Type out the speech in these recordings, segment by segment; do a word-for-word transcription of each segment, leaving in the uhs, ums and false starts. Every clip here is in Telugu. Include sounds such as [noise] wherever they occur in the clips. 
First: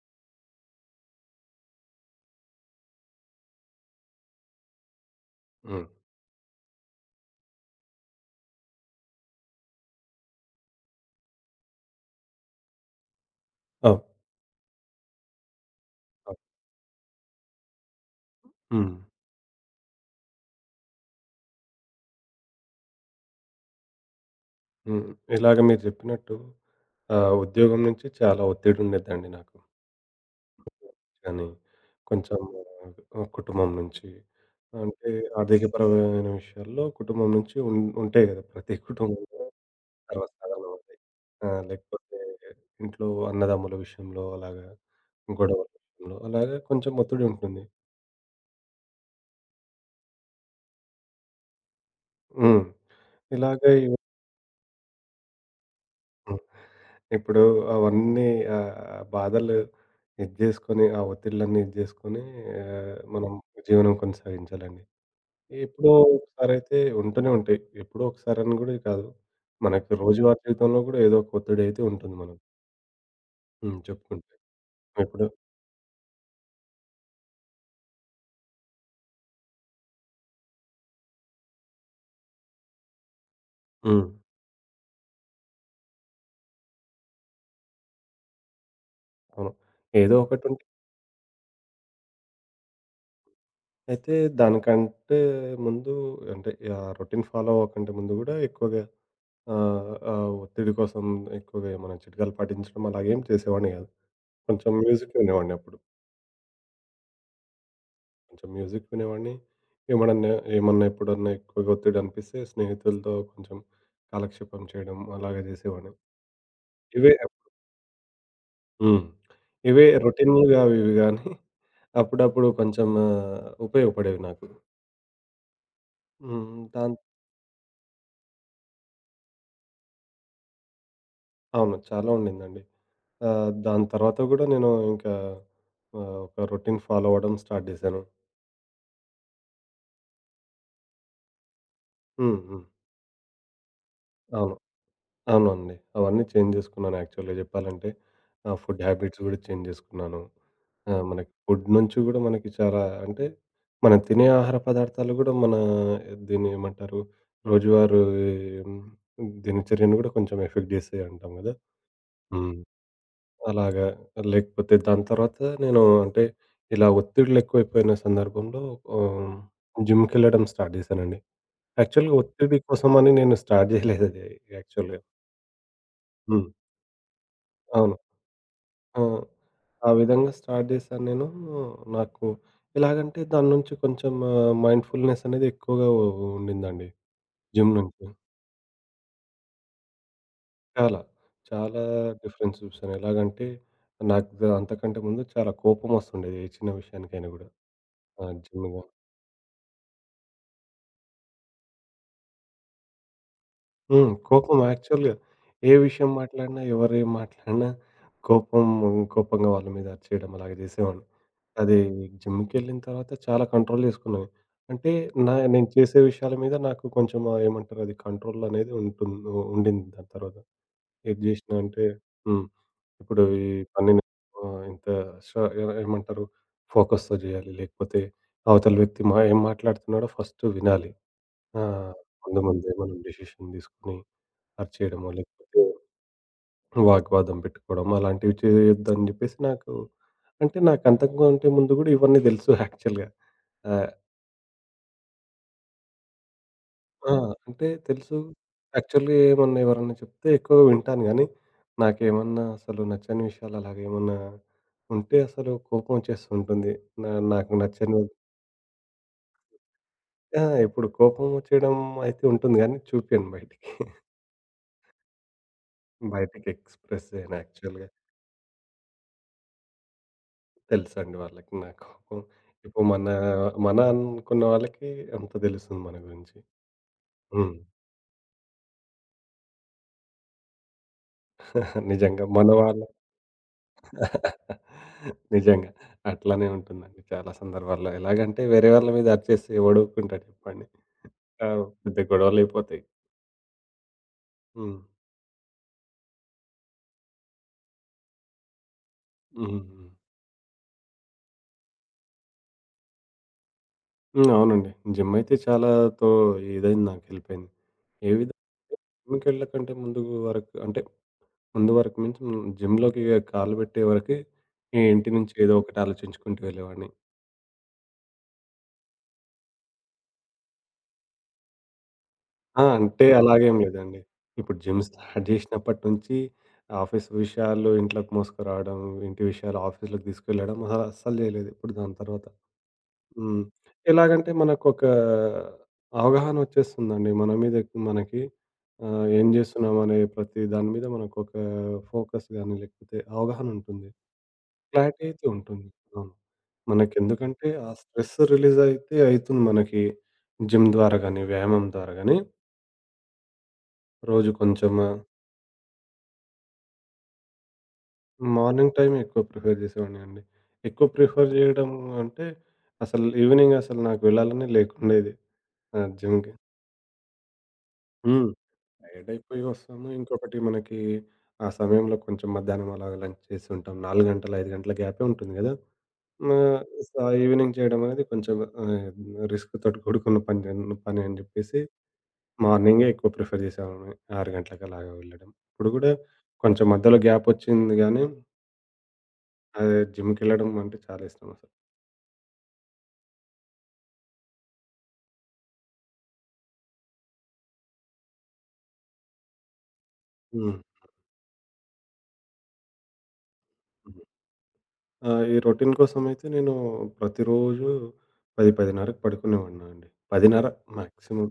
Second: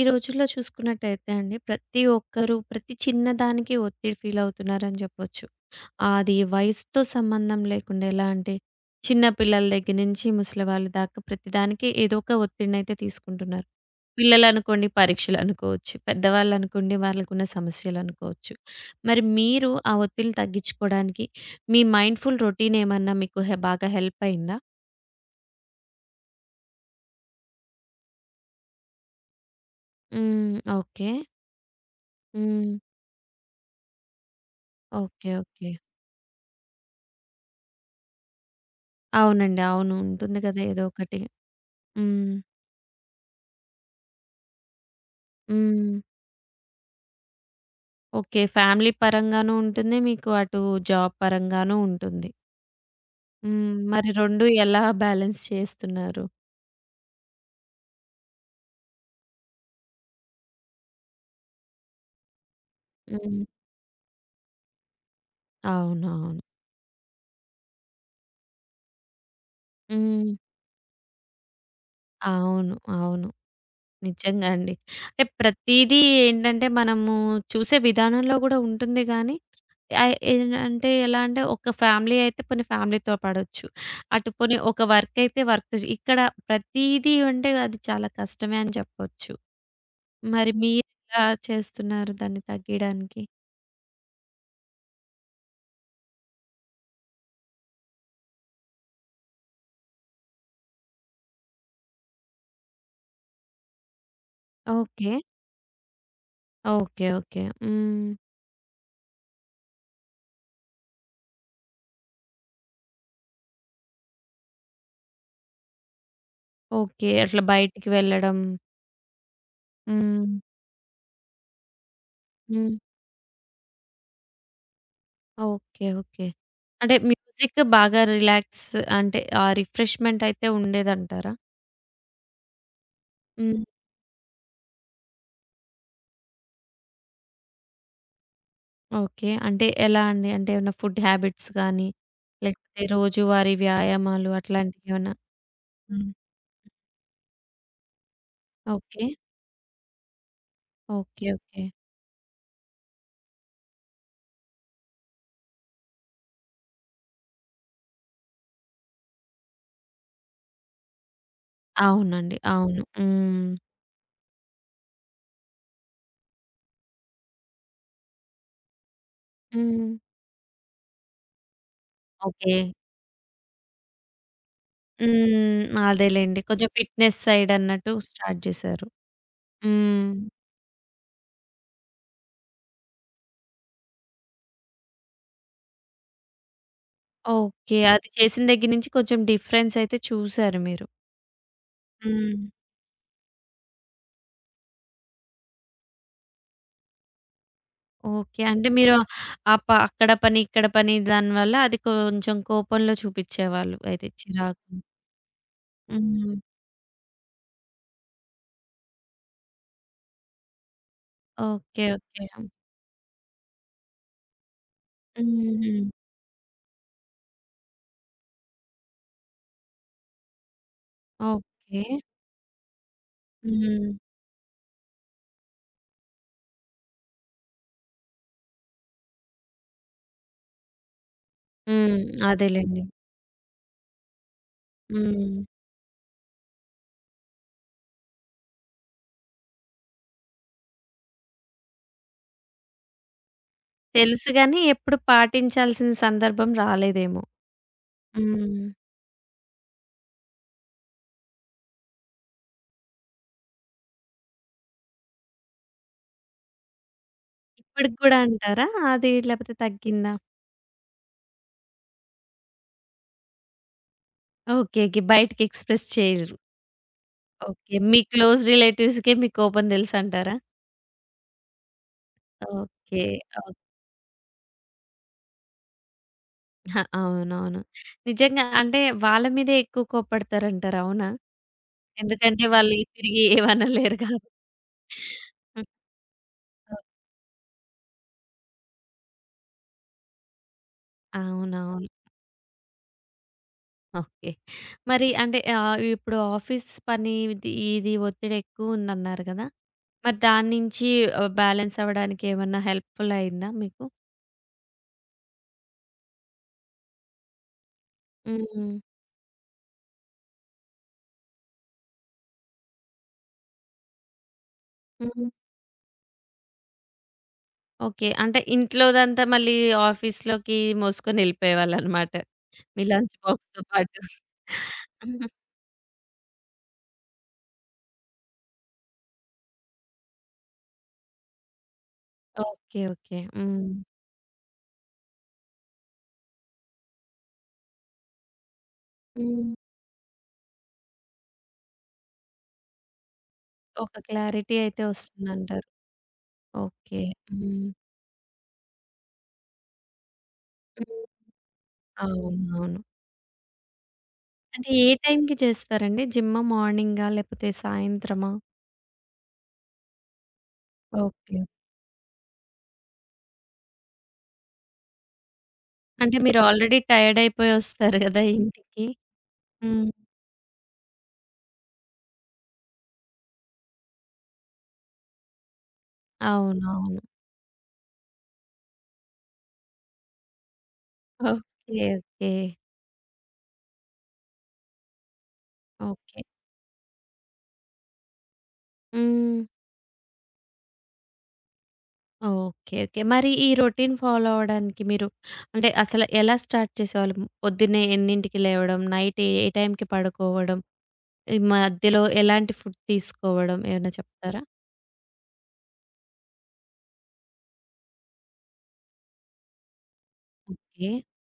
ఈ రోజుల్లో చూసుకున్నట్టయితే అండి, ప్రతి ఒక్కరు ప్రతి చిన్నదానికి ఒత్తిడి ఫీలవుతున్నారని చెప్పొచ్చు. హ్మ్. అది వయసుతో సంబంధం లేకుండా ఎలా అంటే, చిన్న పిల్లల దగ్గర నుంచి ముసలివాళ్ళ దాకా ప్రతిదానికి ఏదో ఒక ఒత్తిడినైతే తీసుకుంటున్నారు. అవును. పిల్లలనుకోండి పరీక్షలనుకోవచ్చు, అవును. పెద్దవాళ్ళనుకోండి వాళ్ళకున్న సమస్యలనుకోవచ్చు. హ్మ్. మరి మీరు ఆ ఒత్తిడిని తగ్గించుకోవడానికి మీ మైండ్‌ఫుల్ రొటీనేమన్నా మీకు హె బాగా హెల్ప్ అయిందా? హ్మ్. ఇలాగ మీరు చెప్పినట్టు ఆహ్, ఉద్యోగం నుంచి చాలా ఒత్తిడి ఉండేదండి నాకు. హ్మ్. ఓకే. కానీ కొంచెం హ్మ్. ఆహ్, కుటుంబం నుంచి అంటే ఓకే. ఓకే. ఆర్థికపరమైన విషయాల్లో కుటుంబం నుంచి ఉం ఉంటాయి కదా! ప్రతి కుటుంబంలో అవునండి. అవును. ఉంటుంది కదా! సర్వసాధారణం ఏదో అది. ఒకటి. ఆ! లేకపోతే హ్మ్. ఇంట్లో అన్నదమ్ముల విషయంలో అలాగా గొడవల హ్మ్. విషయంలో అలాగా కొంచెం ఒత్తిడి ఉంటుంది. ఓకే. ఫ్యామిలీ పరంగానూ ఉంటుంది. మీకు అటు జాబ్ పరంగానూ ఉంటుంది. హ్మ్. ఇలాగే హ్మ్. ఇవి మరి రెండూ ఎలా బ్యాలెన్స్ చేస్తున్నారు? ఇప్పుడు అవన్నీ ఆహ్, బాధలు ఇది జేసుకొని, ఆ ఒత్తిళ్ళన్నీ ఇది జేసుకొని ఆహ్, మనం హ్మ్. జీవనం కొనసాగించాలండి. ఎప్పుడో అవునవును. ఒకసారైతే ఉంటూనే ఉంటాయి. ఎప్పుడో ఒకసారని గూడా కాదు. మనకి హ్మ్. రోజువారీ జీవితంలో గూడా ఏదో ఒక ఒత్తిడైతే ఉంటుంది మనకు. అవును. అవును. హ్మ్. చెప్పుకుంటే. నిజంగా అండి. అంటే ఇప్పుడు ప్రతీదీ ఏంటంటే మనము చూసే విధానంలో గూడా ఉంటుంది గానీ ఆహ్, ఏంటంటే ఎలా అంటే ఒక ఫ్యామిలీ అయితే పోనీ ఫ్యామిలీతో పడొచ్చు. హ్మ్. అటు పోనీ ఒక వర్క్ అయితే వర్క్ ఇక్కడ ప్రతీదీ అంటే అది చాలా కష్టమే అని చెప్పొచ్చు. అవును. ఏదో మరి ఒకటుంటే మీరెలా చేస్తున్నారు దాన్ని తగ్గీయడానికి? అయితే దానికంటే ముందు అంటే ఆ రొటీన్ ఫాలో అవ్వకంటే ముందు గూడా ఎక్కువగా ఆహ్, ఆ ఒత్తిడి కోసం ఎక్కువగా ఏమైనా చిట్కాలు పాటించడం అలాగేం చేసేవాడిని గాదు. కొంచెం ఓకే. మ్యూజిక్ వినేవాడిని అప్పుడు. ఓకే. ఓకే. హ్మ్. కొంచెం మ్యూజిక్ వినేవాడిని. ఏమడన్నా ఏమన్నా ఎప్పుడన్నా ఎక్కువగా ఒత్తిడి అనిపిస్తే స్నేహితులతో కొంచెం కాలక్షేపం చేయడం అలాగే చేసేవాడిని. ఓకే. ఇవే అట్లా బయటికి వెళ్ళడం. హ్మ్. ఇవే హ్మ్. రొటీన్‌లుగా అవి ఇవి గానీ [laughs] అప్పుడప్పుడు హ్మ్. కొంచెం ఆహ్, ఉపయోగపడేవి నాకు. ఓకే. ఓకే. హ్మ్. దాన్ అంటే మ్యూజిక్ బాగా రిలాక్స్, అంటే ఆ రిఫ్రెష్‌మెంట్ అయితే ఉండేదంటారా? అవును. చాలా ఉండిందండి. ఆహ్, హ్మ్. దాని తర్వాత గూడా నేను ఇంకా ఆహ్, ఒక రొటీన్ ఫాలో అవ్వడం స్టార్ట్ చేశాను. ఓకే. అంటే ఎలా అండి? అంటే ఏమన్నా ఫుడ్ హ్యాబిట్స్ గానీ, హ్మ్. హ్మ్. లేకపోతే రోజువారీ వ్యాయామాలు అవును. అట్లాంటియేమన్నా? అవునండి. హ్మ్. అవన్నీ చేంజ్ జేసుకున్నాను యాక్చువల్‌గా జెప్పాలంటే. Ah, food okay. హ్యాబిట్స్ గూడా చేంజ్ జేసుకున్నాను. Ah, okay. మనకి ఓకే. ఫుడ్ నుంచి గూడా మనకి చాలా అంటే, మనం తినే ఆహార పదార్థాలు గూడా మన దీన్ని ఏమంటారు? రోజువారీ హ్మ్, దినచర్యను గూడా కొంచెం ఎఫెక్ట్ జేస్తాయి అంటాం గదా! అవునండి. హ్మ్. అవును. హ్మ్. అలాగా. లేకపోతే దాని తర్వాత నేను అంటే, ఇలా ఒత్తిడులెక్కువైపోయిన సందర్భంలో ఆహ్, హ్మ్. జిమ్‌కెళ్ళడం స్టార్ట్ జేశానండి. యాక్చువల్‌గా ఓకే. ఒత్తిడి కోసమని నేను స్టార్ట్ జేయలేదది యాక్చువల్‌గా. హ్మ్. అదేలెండి. హ్మ్. కొంచెం ఫిట్‌నెస్ సైడ్ అన్నట్టు అవును. స్టార్ట్ చేశారు. ఆ! ఆ హ్మ్. విధంగా స్టార్ట్ చేశాను నేను. నాకు ఎలాగంటే దాని నుంచి కొంచెం ఆహ్, మైండ్‌ఫుల్‌నెస్ అనేది ఎక్కువగా ఉ ఉండిందండి. Gym okay. నుంచి. అది చేసిన దగ్గర నుంచి కొంచెం డిఫరెన్స్ అయితే చూసారు మీరు. చాలా, చాలా హ్మ్. డిఫరెన్స్ చూసాను. ఎలాగంటే నాకు ద అంతకంటే ముందు చాలా కోపం వస్తుండేది ఏ చిన్న విషయానికైనా గూడా. ఆ! ఓకే. అంటే జిమ్‌లో మీరు ఆ ప అక్కడ పని, ఇక్కడ పని, దానివల్ల అది కొంచెం కోపంలో చూపిచ్చేవాళ్ళు అయితే హ్మ్. కోపం చిరాకు. యాక్చువల్‌గా ఏ విషయం హ్మ్. మాట్లాడినా, ఎవరు ఏం మాట్లాడినా కోపం కోపంగా వాళ్ళ మీద అరిచేయడం అలాగే చేసేవాడిని. అది ఓకే. ఓకే. జిమ్‌కెళ్ళిన తర్వాత చాలా కంట్రోల్ చేసుకున్నాను. అంటే నా నేను హుహు. చేసే విషయాల మీద నాకు కొంచెం ఆహ్, ఏమంటారు అది కంట్రోల్ అనేది ఉంటుం ఉండింది దాని తర్వాత. ఏది జేసినా ఓకే. అంటే హ్మ్. ఇప్పుడు ఈ హ్మ్. పనిని ఆహ్, ఇంత ష ఏ ఏమంటారు ఫోకస్‌తో జేయాలి. లేకపోతే అవతల వ్యక్తి మా ఏం మాట్లాడుతున్నాడో ఫస్ట్ వినాలి. ఆ! హ్మ్. ముందు ముందే అదేలెండి. మనం డెసిషన్ తీసుకొని అది చేయడమో హ్మ్. లేకపోతే వాగ్వాదం పెట్టుకోవడం అలాంటివి చేయొద్దని జెప్పేసి నాకు అంటే నాకంతకంటే ముందు గూడా ఇవన్నీ దెలుసు [laughs] యాక్చువల్‌గా. ఆహ్, తెలుసు గాని ఎప్పుడు పాటించాల్సిన సందర్భం ఆ! రాలేదేమో. అంటే తెలుసు. హ్మ్. యాక్చువల్‌గా ఏమన్నా ఎవరన్నా చెప్తే ఎక్కువగా వింటాను గానీ, నాకేమన్నా అసలు నచ్చని విషయాలు అలాగేమన్నా ఉంటే అసలు కోపం ఒచ్చేస్తూ ఉంటుంది. నా నాకు నచ్చని ఇప్పటికి గూడా అంటారా? అది లేపోతే తగ్గిందా? ఆ! ఇప్పుడు కోపం ఒచ్చేయడం అయితే ఉంటుంది గానీ చూపియను బయటికి. [laughs] ఓకే. ఓకే. బయటికి ఎక్స్‌ప్రెస్ చేయరు. బయటికి ఎక్స్‌ప్రెస్ జేయను ఓకే. యాక్చువల్‌గా. మీ క్లోజ్ రిలేటివ్స్‌కే మీ కోపం తెలుసంటారా? తెలుసండి వాళ్ళకి నా కోపం. ఇప్పుడు ఓకే. మన ఓహ్! మన అనుకున్న వాళ్ళకి అంత తెలుస్తుంది మన గురించి. హ! [laughs] హ్మ్. అవునవును. నిజంగా అంటే వాళ్ళ మీదే ఎక్కువ కోప్పడతారంటారు. అవునా? [laughs] నిజంగా ఎందుకంటే మన వాళ్ళు వాళ్ళ తిరిగి ఏమనలేరు కాబట్టి. [laughs] హ్మ్. నిజంగా. అట్లానే ఉంటుందండి చాలా సందర్భాల్లో. ఎలాగంటే వేరే వాళ్ళ మీద అరిచేస్తే ఎవడు ఊరుకుంటాడు చెప్పండి. ఆ! అవునవును. పెద్ద గొడవలయిపోతాయి. ఓకే. హ్మ్. మరి అంటే ఆహ్, ఇప్పుడు ఆఫీస్ పని ఇది ఇది ఒత్తిడి ఎక్కువుందన్నారు గదా! హ్మ్. హ్మ్. మరి దాని నుంచి ఆహ్, బ్యాలెన్స్ అవ్వడానికి ఏమన్నా హెల్ప్‌ఫుల్ అయిందా మీకు? హ్మ్. అవునండి. జిమ్ అయితే చాలా తో ఇదైంది నాకు హెల్ప్ అయింది. ఏ విధంగా హ్మ్. జిమ్‌కెళ్ళకంటే ముందు వరకు అంటే ముందు వరకు మీన్స్ హ్మ్. జిమ్‌లోకి కాలు పెట్టే వరకే ఈ ఇంటి హ్మ్. నుంచి ఏదో ఒకటి ఆలోచించుకుంటూ వెళ్ళేవాడిని. ఓకే. అంటే ఇంట్లోదంతా మళ్ళీ ఆఫీస్‌లోకి మోసుకొని ఎళ్ళిపోయేవాళ్ళనమాట. ఆ! మీ అంటే లంచ్ అలాగేం బాక్స్‌తో పాటు. లేదండి. ఇప్పుడు జిమ్ స్టార్ట్ జేసినప్పటి నుంచి ఆఫీస్ విషయాలు ఇంట్లోకి మోసుకురావడం, ఇంటి విషయాలు ఆఫీస్‌లోకి తీసుకెళ్ళడం అహా! అస్సలు జేయలేదు. ఇప్పుడు దాని తర్వాత. ఓకే. ఓకే. హ్మ్. హ్మ్. ఎలాగంటే మనకొక అవగాహన ఒచ్చేస్తుందండి. మన మీద మనకి ఆహ్, ఏం హ్మ్. జేస్తున్నామనే ప్రతి దాని మీద మనకొక ఫోకస్ గాని లేకపోతే అవగాహన ఉంటుంది. ఒక క్లారిటీ అయితే క్లారిటీ అయితే ఉంటుంది. వస్తుందంటారు. అవును. ఓకే. మనకెందుకంటే హ్మ్. ఆ స్ట్రెస్ రిలీజ్ అయితే అయితుంది మనకి జిమ్ ద్వారా హ్మ్. గాని, వ్యాయామం ద్వారా గాని అవునవును. రోజు అంటే కొంచెం ఏ టైంకి చేస్తారండి? జిమ్ మార్నింగా? లేపోతే సాయంత్రమా? మార్నింగ్ టైమ్ ఎక్కువ ప్రిఫర్ చేసేవాడినండి. ఎక్కువ ప్రిఫర్ ఓకే. చేయడం అంటే అసలు ఈవినింగ్ అసలు నాకు వెళ్ళాలనే లేకుండేది. ఆ! అంటే జిమ్‌కి. మీరు ఆల్రెడీ టైర్డ్ అయిపోయి ఒస్తారు గదా! హ్మ్. ఇంటికి. టైర్డ్ అయిపోయి వస్తాము. హ్మ్. ఇంకొకటి మనకి ఆ సమయంలో కొంచెం మధ్యాహ్నం అలాగ లంచ్ చేసి ఉంటాం. నాలుగు గంటలు, ఐదు గంటల గ్యాపే ఉంటుంది గదా! ఆహ్, అవునవును. సా ఈవినింగ్ చేయడమనేది కొంచెం ఆహ్, రిస్క్‌తోటి కూడుకున్న పని జన్ పని అని ఓకే. జెప్పేసి ఓకే. మార్నింగే ఎక్కువ ప్రిఫర్ జేసేవాడిని. ఆరు గంటలకలాగా వెళ్ళడం. ఇప్పుడు గూడా ఓకే. కొంచెం మధ్యలో గ్యాపొచ్చింది గానీ, హ్మ్. అదే జిమ్‌కెళ్ళడం అంటే చాలా ఇష్టమసలు. ఓకే. ఓకే. మరి ఈ రొటీన్ ఫాలో అవ్వడానికి మీరు అంటే అసలు ఎలా స్టార్ట్ చేసేవాళ్ళు? పొద్దున్నే ఎన్నింటికి లేవడం? నైట్ ఏ ఏ టైంకి హ్మ్. పడుకోవడం? ఈ మధ్యలో ఎలాంటి ఫుడ్ తీసుకోవడం ఏమైనా హ్మ్. చెప్తారా? ఆ! ఈ రొటీన్ కోసమయితే నేను ప్రతిరోజు పది, 10:30కి పడుకునేవాడినండి. పది ముప్పై ఓకే. మాక్సిమం.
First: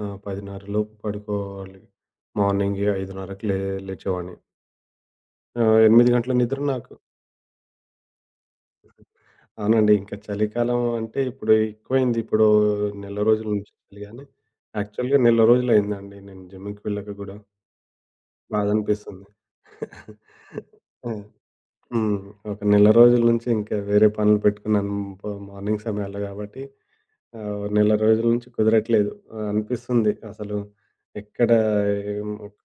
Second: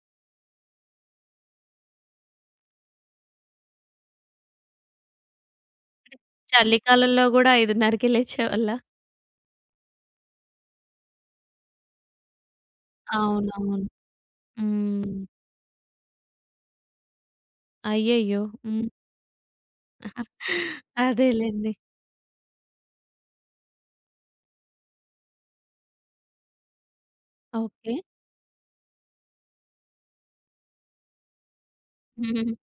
ఆ! పది ముప్పై లోపు పడుకోవాలి. మార్నింగే 5:30కి లే లేచేవాడిని. ఆహ్, ఎనిమిది గంటల నిద్ర నాకు చలికాలంలో గూడా 5:30కే లేచేవాళ్ళా? అవునండి. ఇంకా చలికాలం అంటే ఇప్పుడు ఎక్కువైంది. ఇప్పుడు నెల రోజుల నుంచి అవునవును. చలి గాని, హ్మ్. యాక్చువల్‌గా నెల రోజులయిందండి నేను జిమ్‌కి వెళ్ళక గూడా. అయ్యయ్యో! హ్మ్. బాధనిపిస్తుంది. ఆ! అదేలెండి. హ్మ్. ఒక నెల రోజుల నుంచి ఇంకా వేరే పనులు పెట్టుకున్నాను ప మార్నింగ్ సమయాల్లో గాబట్టి ఆహ్, నెల ఓకే. రోజుల నుంచి కుదరట్లేదు. ఆహ్, అనిపిస్తుంది అసలు ఎక్కడ ఏం హ్మ్. ఒక్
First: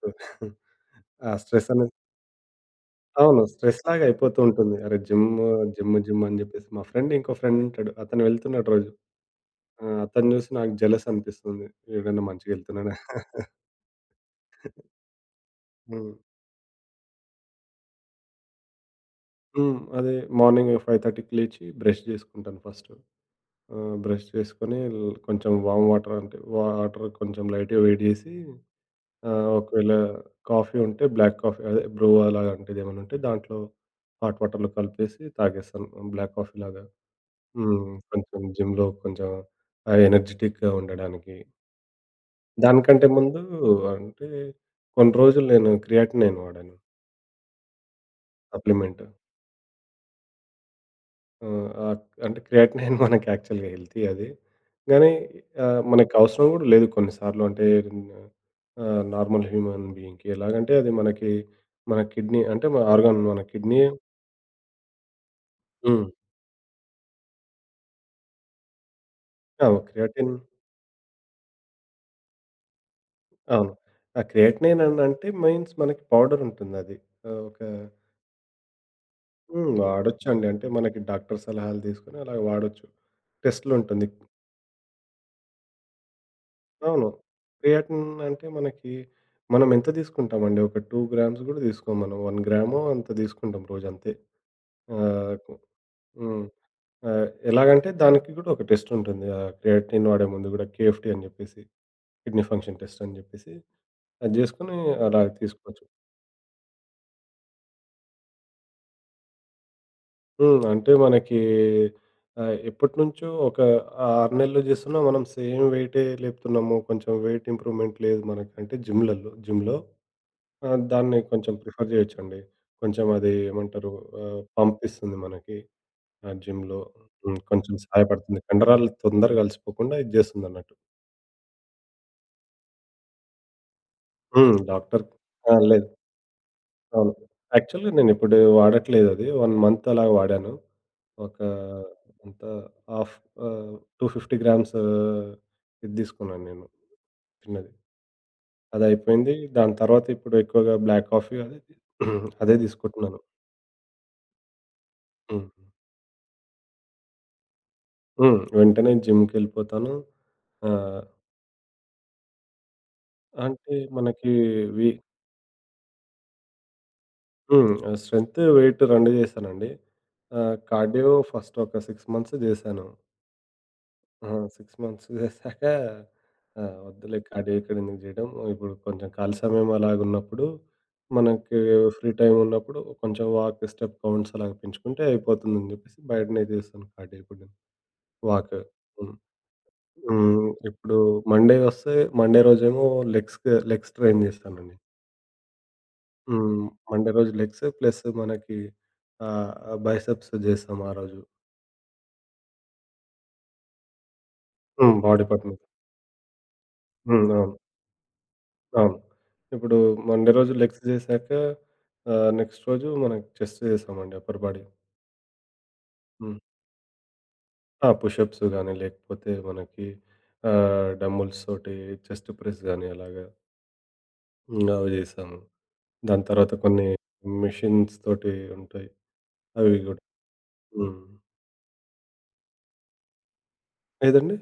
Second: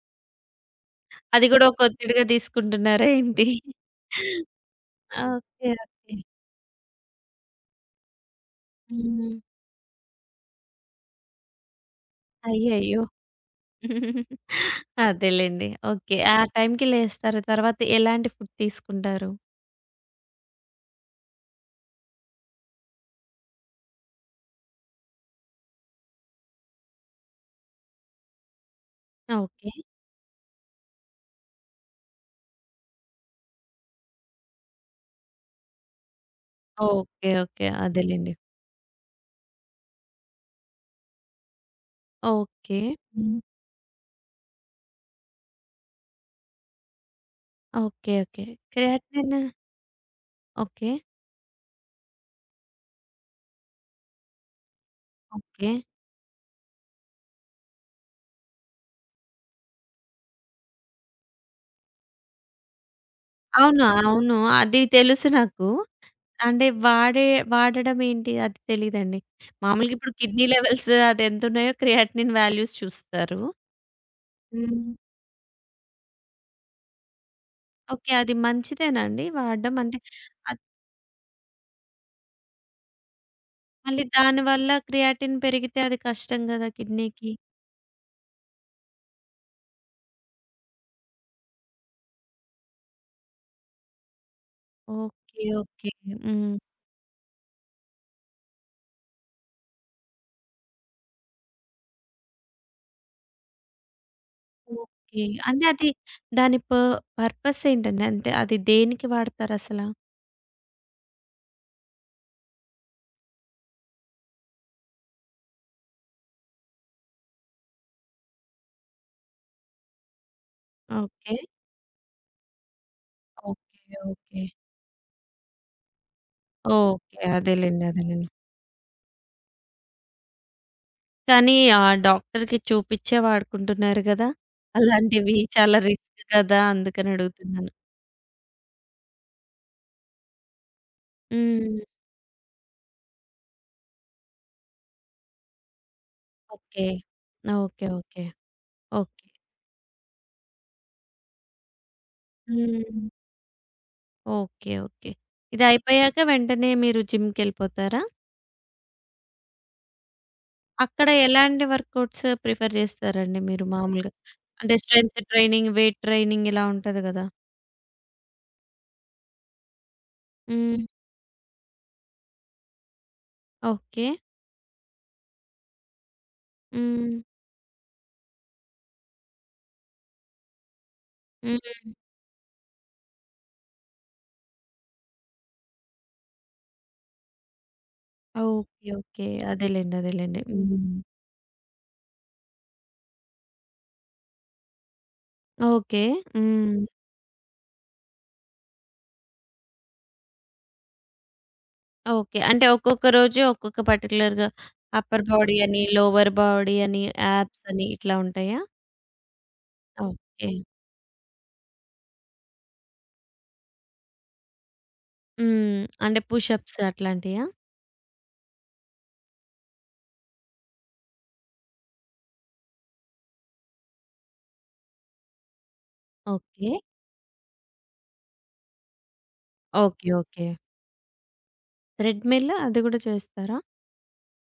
ఆ అది గూడా స్ట్రెస్ ఒక అనేది ఒత్తిడిగా తీసుకుంటున్నారా అవును. ఏంటి? స్ట్రెస్‌లాగా అయిపోతూ ఉంటుంది. అరే! Gym, okay. Gym, okay. Gym అని జెప్పేసి మా ఫ్రెండ్ ఇంకో ఫ్రెండ్ ఉంటాడు. అతను వెళ్తున్నాడు రోజు. హ్మ్. ఆ! అతన్ని చూసి నాకు జెలస్ అనిపిస్తుంది. వీడన్నా మంచిగెళ్తున్నాడా? అయ్యయ్యో! అదేలెండి. హ్మ్. ఓకే. ఆ టైంకి లేస్తారు. తర్వాత ఎలాంటి ఫుడ్ తీసుకుంటారు? హ్మ్. అదే మార్నింగ్ 5:30కి లేచి బ్రష్ జేసుకుంటాను ఫస్టు. ఆహ్, బ్రష్ చేసుకొని ల్ కొంచెం వార్మ్ వాటర్ అంటే వాటర్ కొంచెం లైట్‌గా వేడి జేసి ఆహ్, ఓకే. ఒకవేళ కాఫీ ఉంటే బ్లాక్ కాఫీ అదే బ్రూ అలాంటిది ఏమైనా ఉంటే దాంట్లో హాట్ వాటర్‌లో కలిపేసి తాగేస్తాను బ్లాక్ కాఫీ లాగా. ఓకే. ఓకే. హ్మ్. అదేలెండి. కొంచెం జిమ్‌లో కొంచెం ఆహ్, ఎనర్జిటిక్‌గా ఉండడానికి. ఓకే. దానికంటే హ్మ్. ముందు అంటే కొన్ని రోజులు నేను క్రియాటిన్ నేను వాడాను. Okay. Okay. Supplement. Creatine. Okay. ఆ! ఆహ్, అంటే క్రియాటినిన్ మనకి యాక్చువల్‌గా హెల్తీ అది. గానీ ఓకే. ఆహ్, మనకవసరం గూడా లేదు కొన్ని సార్లు అంటే ఆహ్, నార్మల్ హ్యూమన్ బీయింగ్‌కి. ఎలాగంటే అది మనకి మన కిడ్నీ అంటే మన ఆర్గాన్ మన కిడ్నీ అవును. అవును. అది తెలుసు నాకు. హ్మ్. అంటే వాడే వాడడం ఏంటి? అది తెలీదండి. ఆ! మామూలుగా ఇప్పుడు క్రియాటిన్ కిడ్నీ లెవెల్స్ అదెంతున్నాయో క్రియాటినిన్ వాల్యూస్ చూస్తారు. అవును. ఆ క్రియాటినిన్ హ్మ్. అని అంటే మీన్స్ మనకి పౌడర్ ఉంటుందది. ఆహ్, ఒక ఓకే. అది మంచిదేనా అండి హ్మ్. వాడడం? అంటే వాడొచ్చండి. అది అంటే మనకి డాక్టర్ సలహాలు తీసుకొని అలా వాడొచ్చు. మళ్ళీ టెస్ట్‌లుంటుంది. దానివల్ల క్రియాటిన్ పెరిగితే అది కష్టం గదా! అవును. కిడ్నీకి. క్రియాటిన్ అంటే మనకి మనం ఎంత తీసుకుంటామండి? ఒక రెండు గ్రామ్స్ గూడా తీసుకోం మనం. ఒక గ్రామో అంత తీసుకుంటాం రోజంతే. ఆహ్, ఓకే. కు ఓకే. హ్మ్. హ్మ్. ఆహ్, ఎలాగంటే దానికి గూడా ఒక టెస్ట్ ఉంటుంది. ఆహ్, క్రియాటిన్ వాడే ముందు గూడా కేఎఫ్‌టి అని జెప్పేసి కిడ్నీ ఫంక్షన్ టెస్ట్ అని జెప్పేసి అది జేసుకొని అలా ఓకే. అంటే తీసుకోవచ్చు. అది దాని ప పర్పస్ ఏంటండి? అంటే అది దేనికి వాడతారసల? హ్మ్. అంటే మనకి ఆహ్, ఎప్పటినుంచో ఒక ఆరు నెలలు జేస్తున్నా మనం సేమ్ వెయిటే లేపుతున్నాము. కొంచెం వెయిట్ ఇంప్రూవ్‌మెంట్ లేదు మనకు. అంటే జిమ్‌లల్లో జిమ్‌లో ఆ! దాన్ని ఓకే. కొంచెం ప్రిఫర్ జేయొచ్చండి. కొంచెం అది ఓకే. ఏమంటారు ఆహ్, ఓకే. పంపిస్తుంది మనకి. ఆ జిమ్‌లో ఓకే. హ్మ్. కొంచెం అదేలెండి. అదేలెండి. సహాయపడుతుంది. కండరాలు తొందరగా అలసిపోకుండా ఇది జేస్తుందన్నట్టు. కానీ ఆ డాక్టర్‌కి చూపిచ్చే వాడుకుంటున్నారు గదా! హ్మ్. డాక్టర్ అలాంటివి ఆ! చాలా లేదు. రిస్క్ కదా! అందుకని అవును. అడుగుతున్నాను. యాక్చువల్‌గా నేనిప్పుడు వాడట్లేదది. ఒక మంత్ అలా వాడాను. ఒక హ్మ్. ఎంత హాఫ్ ఆహ్, రెండు వందల యాభై గ్రామ్స్ ఇది తీసుకున్నాను నేను ఓకే. చిన్నది. ఓకే. ఓకే. ఓకే. అదయిపోయింది. దాని తర్వాత ఇప్పుడు ఎక్కువగా బ్లాక్ కాఫీ అదే అదే హ్మ్. తీసుకుంటున్నాను. ఓకే. ఓకే. హ్మ్. ఇదయిపోయాక వెంటనే మీరు జిమ్‌కెళ్ళిపోతారా? హ్మ్. వెంటనే జిమ్‌కెళ్ళిపోతాను. ఆహ్, అక్కడ ఎలాంటి వర్కౌట్స్ ప్రిఫర్ చేస్తారండి మీరు అంటే మామూలుగా? మనకి అంటే వి స్ట్రెంత్ ట్రైనింగ్, వెయిట్ ట్రైనింగ్ ఇలా ఉంటది గదా! హ్మ్. స్ట్రెంత్, వెయిట్ రెండు చేశానండి. ఆహ్, హ్మ్. కార్డియో ఫస్ట్ ఒక ఆరు మంత్స్ చేశాను. ఓకే. ఆ! ఆరు మంత్స్ చేశాక ఆహ్, హ్మ్. వద్దులే కార్డియో ఇక్కడెందుకు చేయడం. ఇప్పుడు కొంచెం ఖాళీ సమయం అలాగున్నప్పుడు, మనకి హ్మ్. ఫ్రీ టైమ్ ఉన్నప్పుడు కొంచెం వాక్, స్టెప్ కౌంట్స్ అలాగ పెంచుకుంటే అయిపోతుందని చెప్పేసి బయటనే చేశాను కార్డియో ఇప్పుడు నేను. వాక్. ఓకే. హ్మ్. ఓకే. అదేలెండి. అదేలెండి. హ్మ్. ఇప్పుడు హ్మ్. మండే వస్తే మండే రోజేమో లెగ్స్‌కి లెగ్స్ ట్రైన్ చేస్తానండి. ఓకే. హ్మ్. హ్మ్. మండే రోజు లెగ్స్ ప్లస్ మనకి ఆహ్, బైసెప్స్ చేస్తాం ఆ రోజు. ఓకే. అంటే ఒక్కొక్క రోజు ఒక్కొక్క పర్టిక్యులర్‌గా హ్మ్. అప్పర్ బాడీ పార్ట్ బాడీ మీద. అని, లోవర్ బాడీ అని, హ్మ్. అవును. యాబ్స్ అని ఇట్లా ఉంటాయా? అవును. ఇప్పుడు మండే ఓకే. రోజు లెగ్స్ చేశాక ఆహ్, నెక్స్ట్ రోజు మనకి చెస్ట్ చేస్తామండి అప్పర్ బాడీ. హ్మ్. అంటే హ్మ్. పుషప్స్ అట్లాంటియా? ఆ! పుషప్స్ గాని లేకపోతే మనకి ఆహ్, డంబుల్స్ తోటి చెస్ట్ ప్రెస్ గాని అలాగా హ్మ్. అవి చేసాము. దాని తర్వాత ఓకే. కొన్ని మెషిన్స్ తోటి ఉంటాయి. అవి కూడా. ఓకే. ఓకే. హ్మ్. థ్రెడ్‌మిల్ అది గూడా చేస్తారా? ఏదండి?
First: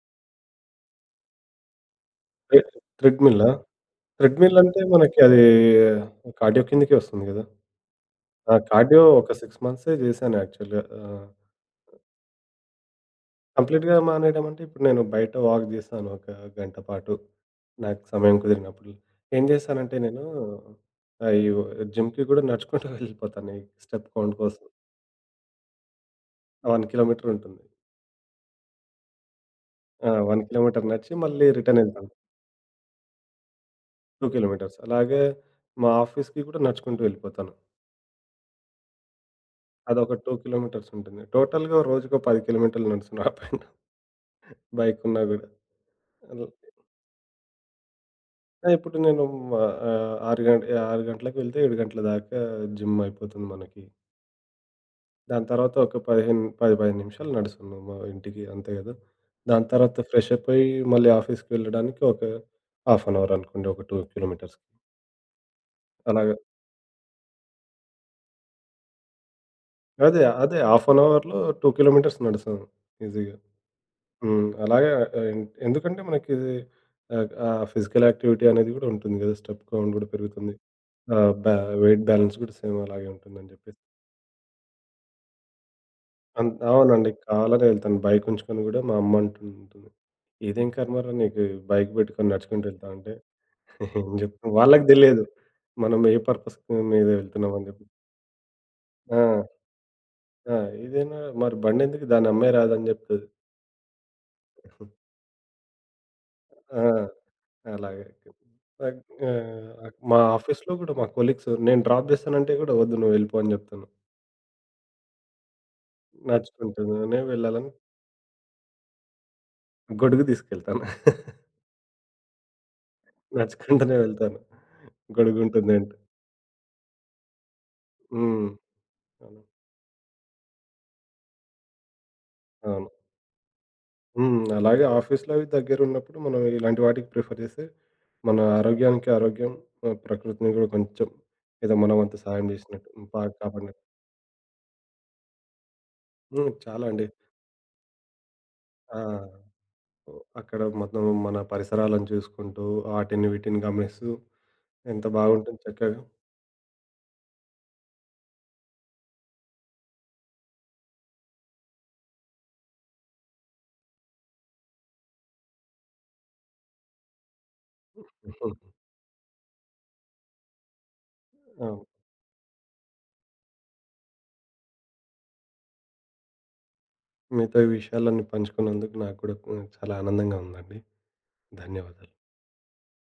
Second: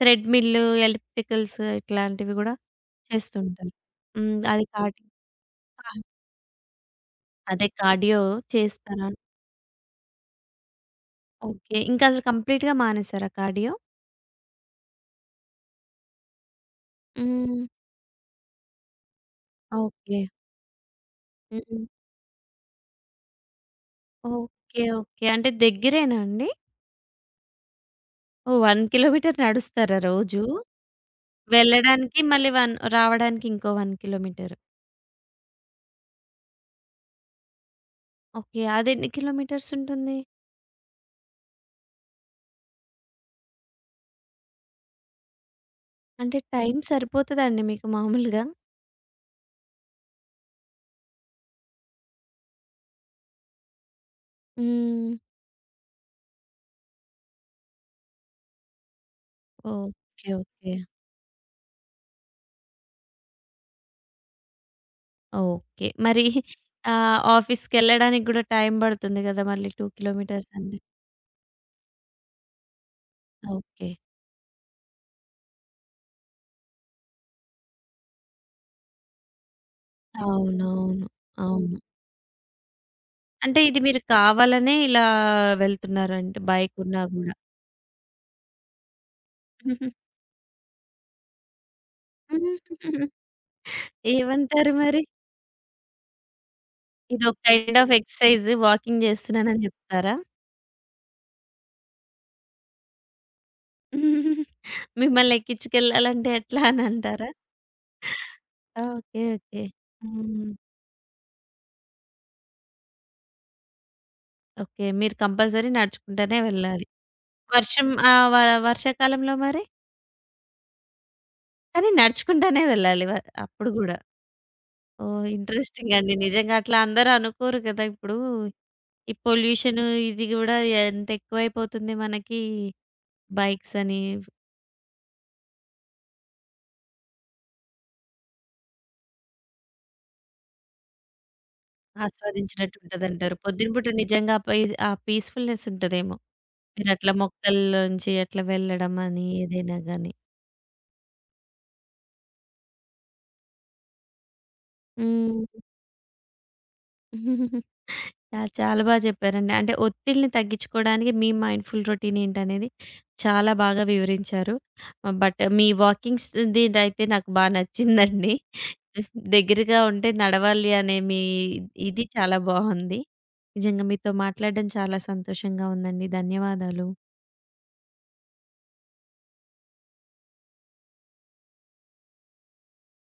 థ్రెడ్‌మిల్, ఎలిప్టికల్స్ ఇట్లాంటివి గూడా థ్రె థ్రెడ్‌మిల్లా? చేస్తుంటారు. హ్మ్. థ్రెడ్‌మిల్ అది అంటే కార్డి మనకి అది కా కార్డియో కిందకే వస్తుంది గదా! అదే కార్డియో ఆ! కార్డియో చేస్తారా? ఒక ఆరు మంత్సే చేశాను యాక్చువల్‌గా. ఆహ్, ఓకే. ఇంకా అసలు కంప్లీట్‌గా మానేసారా కార్డియో? కంప్లీట్‌గా మానేయడం అంటే ఇప్పుడు నేను బయట వాక్ చేశాను ఒక గంట పాటు. హ్మ్. నాకు సమయం కుదిరినప్పుడు. ఏం చేశానంటే ఓకే. నేను ఆహ్, ఈ హ్మ్. జిమ్‌కి గూడా నడుచుకుంటూ వెళ్ళిపోతాను ఈ స్టెప్ కౌంట్ కోసం. ఓకే. ఓకే. అంటే దగ్గరేనా అండి? ఒక కిలోమీటర్ ఉంటుంది. ఓహ్! ఒక కిలోమీటర్ నడుస్తారా ఆ! ఒక రోజు? కిలోమీటర్ నడిచి మళ్ళీ రిటర్న్ ఎళ్తాను. వెళ్ళడానికి మళ్ళీ ఒకటి, రావడానికి ఇంకో ఒక రెండు కిలోమీటర్. కిలోమీటర్స్ అలాగే మా ఆఫీస్‌కి కూడా నడుచుకుంటూ వెళ్ళిపోతాను. ఓకే. అదెన్ని కిలోమీటర్స్ అదొక ఉంటుంది? రెండు కిలోమీటర్స్ ఉంటుంది. టోటల్‌గా రోజుకో పది కిలోమీటర్లు నడుస్తున్నా అప్ అండ్ డౌన్ బైకున్నా గూడా. అంటే అల్ టైం సరిపోతదా అండి మీకు మామూలుగా? ఇప్పుడు నేను ఆహ్, ఆరు గం ఆరు గంటలకు వెళ్తే ఏడు గంటల దాకా జిమ్ అయిపోతుంది మనకి. హ్మ్. దాని తర్వాత ఒక పదిహేను, పది, పదిహేను నిమిషాలు నడుస్తున్నాం మా ఇంటికి అంతే గదా! దాని తర్వాత ఓకే. ఫ్రెష్ అప్ అయ్యి ఓకే. మళ్ళీ ఆఫీస్‌కి వెళ్ళడానికి ఒక హాఫ్ అన్ అవర్ అనుకోండి. ఒక రెండు కిలోమీటర్స్ ఓకే. మరి అలాగా. ఆహ్, ఆఫీస్‌కెళ్ళడానికి గూడా టైం పడుతుంది గదా! మళ్ళీ రెండు అదే కిలోమీటర్స్ అదే అంటే. హాఫ్ అన్ అవర్‌లో రెండు కిలోమీటర్స్ నడుస్తాను ఈజీగా. ఓకే. హ్మ్. అలాగే ఆ, ఎన్ ఎందుకంటే మనకిది ఆహ్, ఆహ్, ఫిజికల్ యాక్టివిటీ అనేది గూడా ఉంటుంది గదా! స్టెప్ కౌంట్ గూడా పెరుగుతుంది. అవునవును. ఆహ్, బా అవును. వెయిట్ బ్యాలెన్స్ గూడా సేమ్ అలాగే ఉంటుందని అంటే ఇది జెప్పేసి. మీరు కావాలనే ఇలా వెళ్తున్నారంటే అన్ బైక్ ఉన్నా అవునండి. గూడా. కావాలనే వెళ్తాను. బైక్ ఉంచుకొని గూడా మా అమ్మ అంటుంటుంది. "ఇదేం కర్మరా నీకు బైక్ బెట్టుకొని నడుచుకుంటూ వెళ్తా" అంటే [laughs] ఏం జెప్తాం ఏవంటారు [laughs] వాళ్ళకి మరి? దెలియదు. మనం ఏ పర్పస్ మీద ఇదొక వెళ్తున్నామని కైండ్ జెప్పి. ఆఫ్ ఎక్సర్‌సైజ్ వాకింగ్ ఆ! జేస్తున్నానని జెప్తారా? ఆ! "ఇదేనా మరి బండెందుకు దాన్ని అమ్మేయరాదని" జెప్తది. మిమ్మల్ని ఎక్కించుకెళ్ళాలంటే ఎట్లా ఆ! అని [laughs] అంటారా? అలాగే. ఆహ్, ఓకే. ఓకే. ఆహ్, మా హ్మ్. ఆఫీస్‌లో గూడా మా కొలీగ్స్ నేను డ్రాప్ జేస్తానంటే గూడా "వద్దు నువ్వు వెళ్ళిపో" అని జెప్తాను. ఓకే. మీరు కంపల్సరీ నడుచుకుంటానే వెళ్ళాలి. నడుచుకుంటూనే వెళ్ళాలని వర్షం ఆహ్, వ వర్షాకాలంలో మరి? గొడుగు తీసుకెళ్తాను. [laughs] కానీ నడుచుకుంటానే వెళ్ళాలి వ అప్పుడు గూడా. నడుచుకుంటూనే వెళ్తాను. ఓహ్! ఇంట్రెస్టింగ్ గొడుగుంటుందంటే. అండి. నిజంగా అట్లా అందరూ అనుకోరు గదా! ఇప్పుడు హ్మ్. ఈ అవును. పొల్యూషన్ ఇది గూడా ఎంత ఎక్కువైపోతుంది మనకి. అవును. బైక్స్ అని హ్మ్. అలాగే ఆఫీస్‌లో అవి దగ్గరున్నప్పుడు మనం ఇలాంటి వాటికి ప్రిఫర్ జేస్తే మన ఆరోగ్యానికి ఆరోగ్యం, ఆహ్, ప్రకృతిని గూడా కొంచెం ఏదో మన వంతు సహాయం ఆస్వాదించినట్టు జేసినట్టు బాగా ఉంటదంటారు. పొద్దున కాపాడినట్టు. పూట నిజంగా ఆ పై ఆ పీస్‌ఫుల్‌నెస్ ఉంటదేమో. హ్మ్. చాలా అండి. మీరట్లా మొక్కల్లోంచి అట్లా వెళ్ళడం ఆ! అని ఏదైనా గాని. అక్కడ మొత్తం మన పరిసరాలను చూసుకుంటూ, ఆటిని వీటిని గమనిస్తూ ఎంత బాగుంటుంది హ్మ్. చక్కగా. ఆ! చాలా బా చెప్పారండి. అంటే ఒత్తిడిని తగ్గించుకోవడానికి మీ మైండ్‌ఫుల్ రొటీన్ ఏంటనేది చాలా బాగా వివరించారు. బట్ మీ వాకింగ్స్‌దిదైతే నాకు బా నచ్చిందండి. [laughs] దగ్గరగా ఉంటే నడవాలి అనే మీ అవును. ఇది చాలా బావుంది. నిజంగా మీతో మాట్లాడడం చాలా సంతోషంగా ఉందండి. ధన్యవాదాలు. మీతో ఈ విషయాలన్నీ పంచుకున్నందుకు నాకు కూడా చాలా ఆనందంగా ఉందండి. ధన్యవాదాలు.